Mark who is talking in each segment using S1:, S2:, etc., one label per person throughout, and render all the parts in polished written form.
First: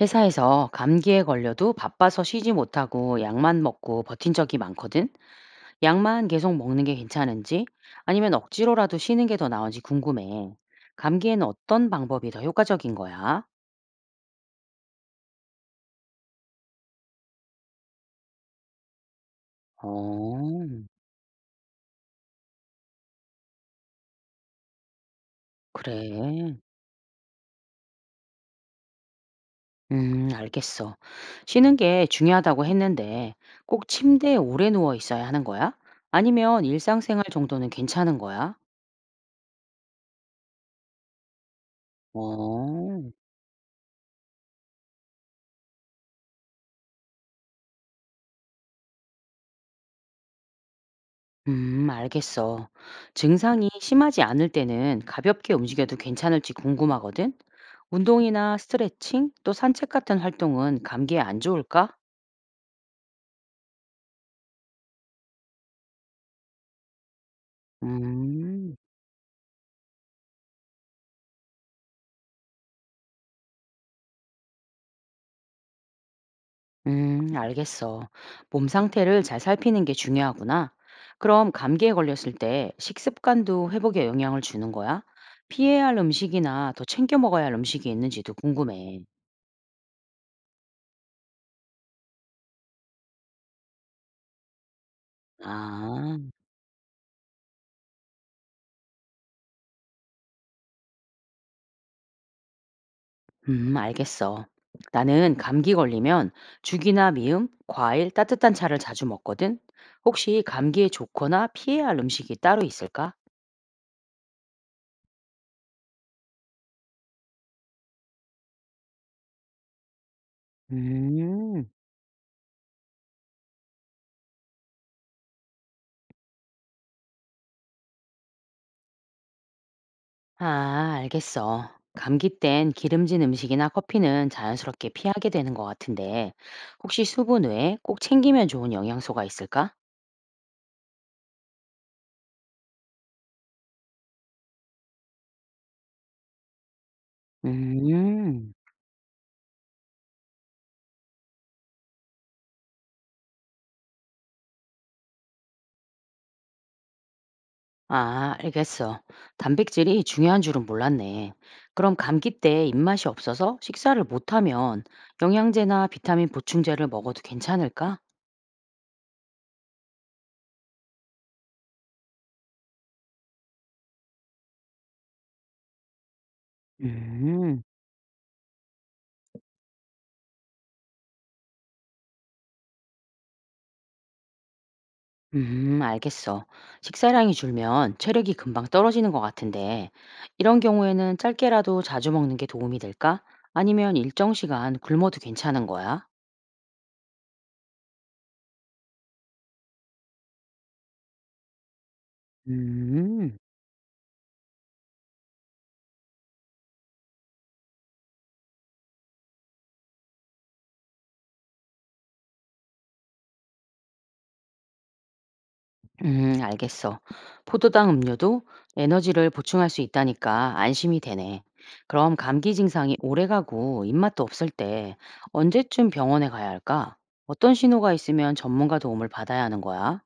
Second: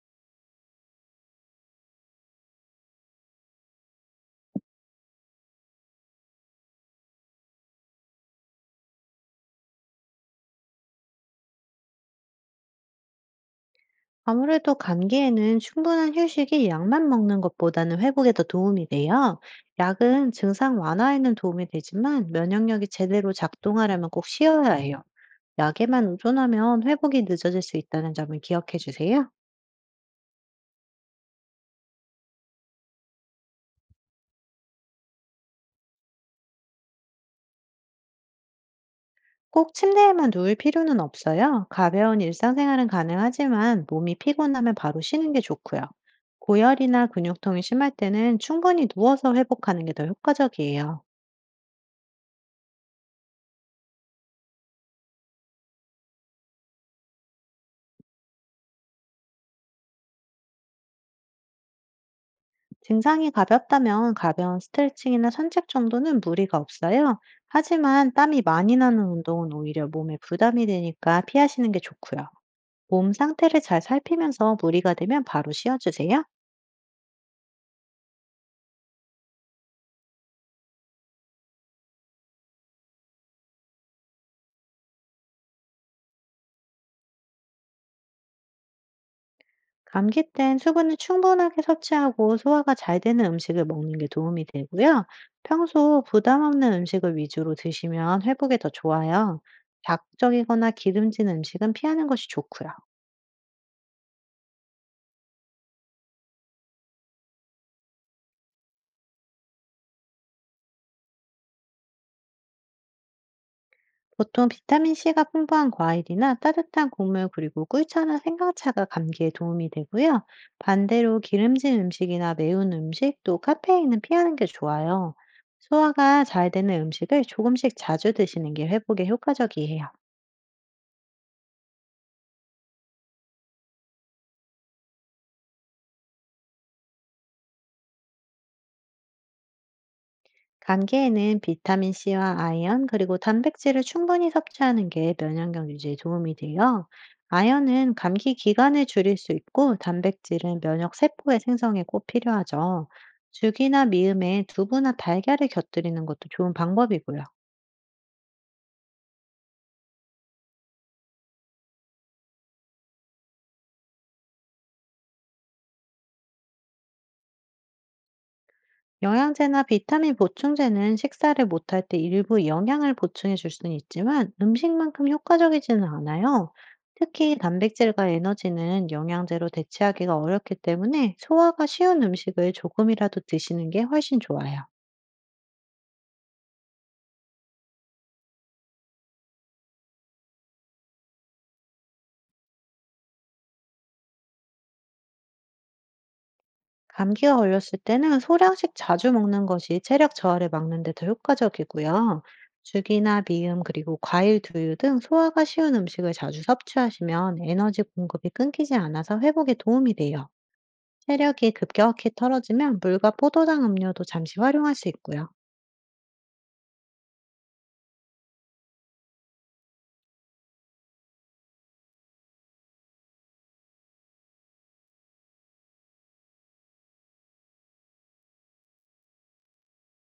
S1: 회사에서 감기에 걸려도 바빠서 쉬지 못하고 약만 먹고 버틴 적이 많거든. 약만 계속 먹는 게 괜찮은지 아니면 억지로라도 쉬는 게 더 나은지 궁금해. 감기에는 어떤 방법이 더 효과적인 거야?
S2: 아무래도 감기에는 충분한 휴식이 약만 먹는 것보다는 회복에 더 도움이 돼요. 약은
S1: 어,
S2: 증상 완화에는 도움이 되지만 면역력이 제대로 작동하려면 꼭 쉬어야 해요. 약에만
S1: 그래.
S2: 의존하면 회복이 늦어질 수 있다는 점을 기억해 주세요.
S1: 알겠어. 쉬는 게 중요하다고 했는데 꼭 침대에 오래 누워 있어야 하는 거야? 아니면 일상생활 정도는 괜찮은 거야?
S2: 꼭 침대에만 누울 필요는 없어요. 가벼운 일상생활은
S1: 어.
S2: 가능하지만 몸이 피곤하면 바로 쉬는 게 좋고요. 고열이나 근육통이 심할 때는 충분히 누워서 회복하는 게 더 효과적이에요.
S1: 알겠어. 증상이 심하지 않을 때는 가볍게 움직여도 괜찮을지 궁금하거든? 운동이나 스트레칭, 또 산책 같은 활동은 감기에 안 좋을까?
S2: 증상이 가볍다면 가벼운 스트레칭이나 산책 정도는 무리가 없어요. 하지만 땀이 많이
S1: 음,
S2: 나는 운동은 오히려 몸에 부담이 되니까 피하시는 게 좋고요. 몸 상태를 잘 살피면서 무리가 되면 바로 쉬어주세요.
S1: 알겠어. 몸 상태를 잘 살피는 게 중요하구나. 그럼 감기에 걸렸을 때 식습관도 회복에 영향을 주는 거야? 피해야 할 음식이나 더 챙겨 먹어야 할 음식이 있는지도 궁금해.
S2: 감기 땐 수분을 충분하게 섭취하고 소화가 잘 되는 음식을 먹는 게 도움이 되고요. 평소
S1: 아.
S2: 부담 없는 음식을 위주로 드시면 회복에 더 좋아요. 자극적이거나 기름진 음식은 피하는 것이 좋고요.
S1: 알겠어. 나는 감기 걸리면 죽이나 미음, 과일, 따뜻한 차를 자주 먹거든. 혹시 감기에 좋거나 피해야 할 음식이 따로 있을까?
S2: 보통 비타민C가 풍부한 과일이나 따뜻한 국물 그리고 꿀차나 생강차가 감기에 도움이 되고요. 반대로
S1: 음,
S2: 기름진 음식이나 매운 음식 또 카페인은 피하는 게 좋아요. 소화가 잘 되는 음식을 조금씩 자주 드시는 게 회복에 효과적이에요.
S1: 아, 알겠어. 감기 땐 기름진 음식이나 커피는 자연스럽게 피하게 되는 것 같은데, 혹시 수분 외에 꼭 챙기면 좋은 영양소가 있을까?
S2: 감기에는 비타민 C와 아연, 그리고 단백질을 충분히 섭취하는 게 면역력 유지에 도움이 돼요. 아연은 감기
S1: 음.
S2: 기간을 줄일 수 있고, 단백질은 면역 세포의 생성에 꼭 필요하죠. 죽이나 미음에 두부나 달걀을 곁들이는 것도 좋은 방법이고요.
S1: 아, 알겠어. 단백질이 중요한 줄은 몰랐네. 그럼 감기 때 입맛이 없어서 식사를 못하면 영양제나 비타민 보충제를 먹어도 괜찮을까?
S2: 영양제나 비타민 보충제는 식사를 못할 때 일부 영양을 보충해 줄 수는 있지만 음식만큼 효과적이지는 않아요. 특히
S1: 음,
S2: 단백질과 에너지는 영양제로 대체하기가 어렵기 때문에 소화가 쉬운 음식을 조금이라도 드시는 게 훨씬 좋아요.
S1: 알겠어. 식사량이 줄면 체력이 금방 떨어지는 것 같은데, 이런 경우에는 짧게라도 자주 먹는 게 도움이 될까? 아니면 일정 시간 굶어도 괜찮은 거야?
S2: 감기가 걸렸을 때는 소량씩 자주 먹는 것이 체력 저하를 막는 데 더 효과적이고요. 죽이나
S1: 음.
S2: 미음 그리고 과일, 두유 등 소화가 쉬운 음식을 자주 섭취하시면 에너지 공급이 끊기지 않아서 회복에 도움이 돼요. 체력이 급격히 떨어지면 물과 포도당 음료도 잠시 활용할 수 있고요.
S1: 알겠어. 포도당 음료도 에너지를 보충할 수 있다니까 안심이 되네. 그럼 감기 증상이 오래가고 입맛도 없을 때 언제쯤 병원에 가야 할까? 어떤 신호가 있으면 전문가 도움을 받아야 하는 거야?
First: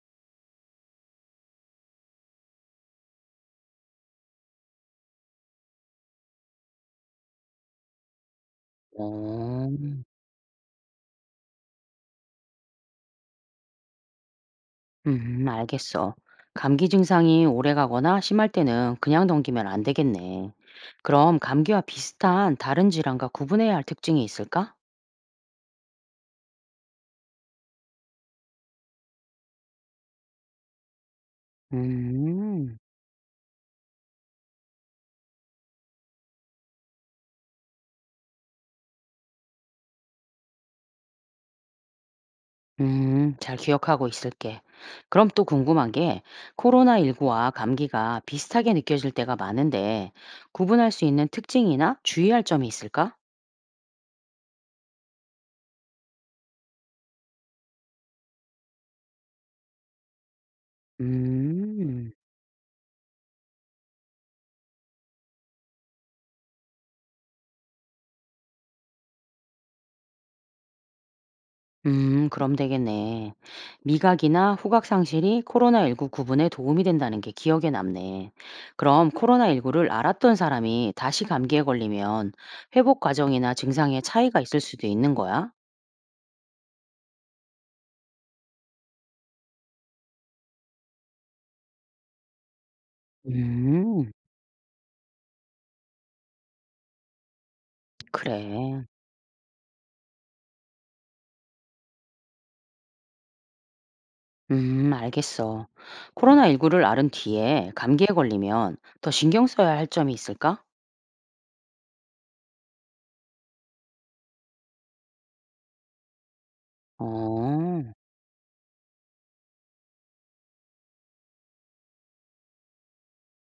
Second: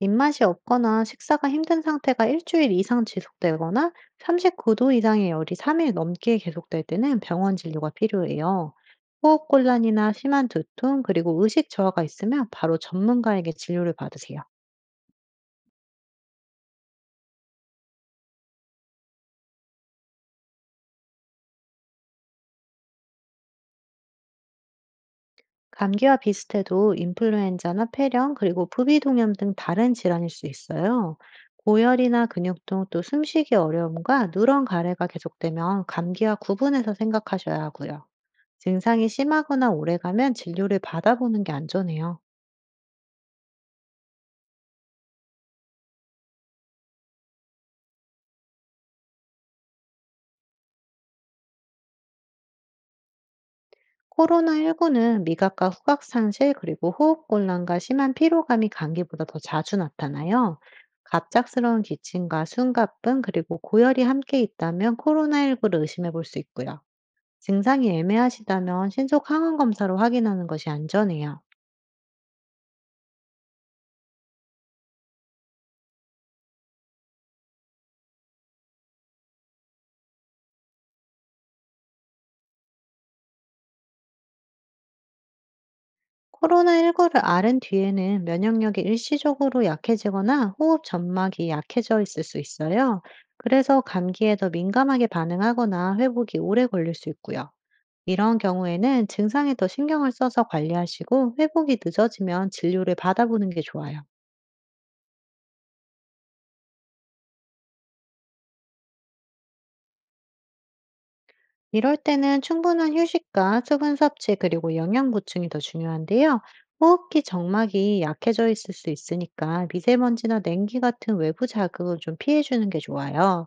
S2: 입맛이 없거나 식사가 힘든 상태가 1주일 이상 지속되거나 39도 이상의 열이 3일 넘게 계속될 때는 병원 진료가 필요해요.
S1: 어,
S2: 호흡곤란이나 심한 두통, 그리고 의식 저하가 있으면 바로 전문가에게 진료를 받으세요.
S1: 알겠어. 감기 증상이 오래가거나 심할 때는 그냥 넘기면 안 되겠네. 그럼 감기와 비슷한 다른 질환과 구분해야 할 특징이 있을까?
S2: 감기와 비슷해도 인플루엔자나 폐렴, 그리고 부비동염 등 다른 질환일 수 있어요. 고열이나
S1: 음.
S2: 근육통, 또 숨쉬기 어려움과 누런 가래가 계속되면 감기와 구분해서 생각하셔야 하고요. 증상이 심하거나 오래가면 진료를 받아보는 게 안전해요.
S1: 잘 기억하고 있을게. 그럼 또 궁금한 게 코로나19와 감기가 비슷하게 느껴질 때가 많은데 구분할 수 있는 특징이나 주의할 점이 있을까?
S2: 코로나19는 미각과 후각 상실, 그리고 호흡곤란과 심한 피로감이 감기보다 더 자주 나타나요. 갑작스러운
S1: 음,
S2: 기침과 숨가쁨, 그리고 고열이 함께 있다면 코로나19를 의심해 볼 수 있고요. 증상이 애매하시다면 신속 항원 검사로 확인하는 것이 안전해요.
S1: 그럼 되겠네. 미각이나 후각 상실이 코로나19 구분에 도움이 된다는 게 기억에 남네. 그럼 코로나19를 알았던 사람이 다시 감기에 걸리면 회복 과정이나 증상에 차이가 있을 수도 있는 거야?
S2: 코로나19를 앓은 뒤에는 면역력이 일시적으로 약해지거나 호흡 점막이 약해져 있을 수 있어요. 그래서
S1: 음,
S2: 감기에 더 민감하게 반응하거나 회복이 오래 걸릴 수 있고요. 이런
S1: 그래.
S2: 경우에는 증상에 더 신경을 써서 관리하시고 회복이 늦어지면 진료를 받아보는 게 좋아요.
S1: 알겠어. 코로나19를 앓은 뒤에 감기에 걸리면 더 신경 써야 할 점이 있을까?
S2: 이럴 때는 충분한 휴식과 수분 섭취 그리고 영양 보충이 더 중요한데요. 호흡기
S1: 어,
S2: 정막이 약해져 있을 수 있으니까 미세먼지나 냉기 같은 외부 자극을 좀 피해주는 게 좋아요.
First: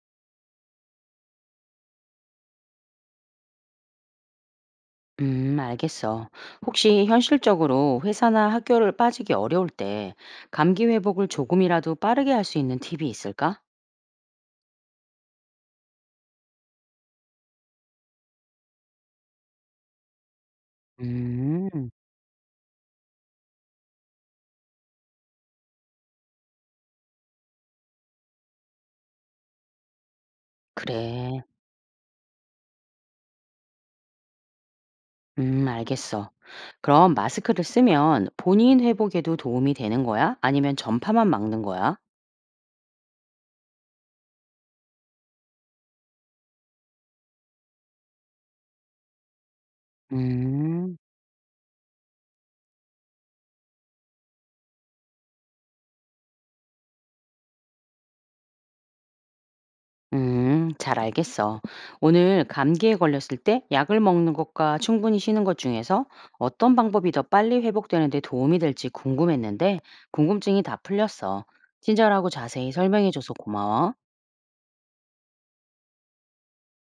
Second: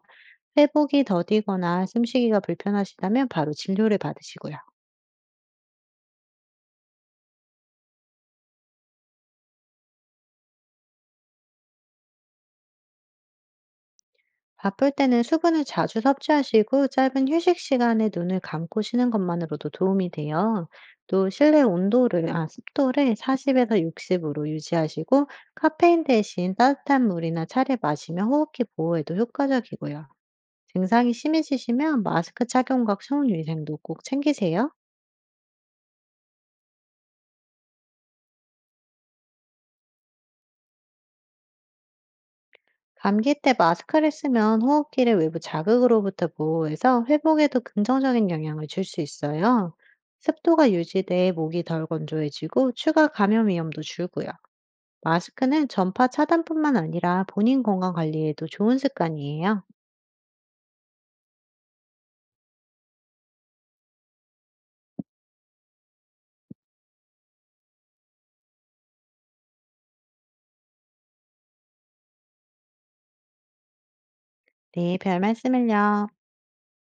S2: 회복이 더디거나 숨쉬기가 불편하시다면 바로 진료를 받으시고요.
S1: 알겠어. 혹시 현실적으로 회사나 학교를 빠지기 어려울 때 감기 회복을 조금이라도 빠르게 할 수 있는 팁이 있을까?
S2: 바쁠 때는 수분을 자주 섭취하시고 짧은 휴식 시간에 눈을 감고 쉬는 것만으로도 도움이 돼요. 또 실내
S1: 음,
S2: 온도를, 습도를 40에서 60으로 유지하시고 카페인 대신 따뜻한 물이나 차를 마시며 호흡기 보호에도 효과적이고요. 증상이
S1: 그래.
S2: 심해지시면 마스크 착용과 성유생도 꼭 챙기세요.
S1: 알겠어. 그럼 마스크를 쓰면 본인 회복에도 도움이 되는 거야? 아니면 전파만 막는 거야?
S2: 감기 때 마스크를 쓰면 호흡기를 외부 자극으로부터 보호해서 회복에도 긍정적인 영향을 줄 수 있어요. 습도가
S1: 음.
S2: 유지돼 목이 덜 건조해지고 추가 감염 위험도 줄고요. 마스크는 전파 차단뿐만 아니라 본인 건강 관리에도 좋은 습관이에요.
S1: 잘 알겠어. 오늘 감기에 걸렸을 때 약을 먹는 것과 충분히 쉬는 것 중에서 어떤 방법이 더 빨리 회복되는데 도움이 될지 궁금했는데 궁금증이 다 풀렸어. 친절하고 자세히 설명해줘서 고마워.
S2: 네, 별 말씀을요.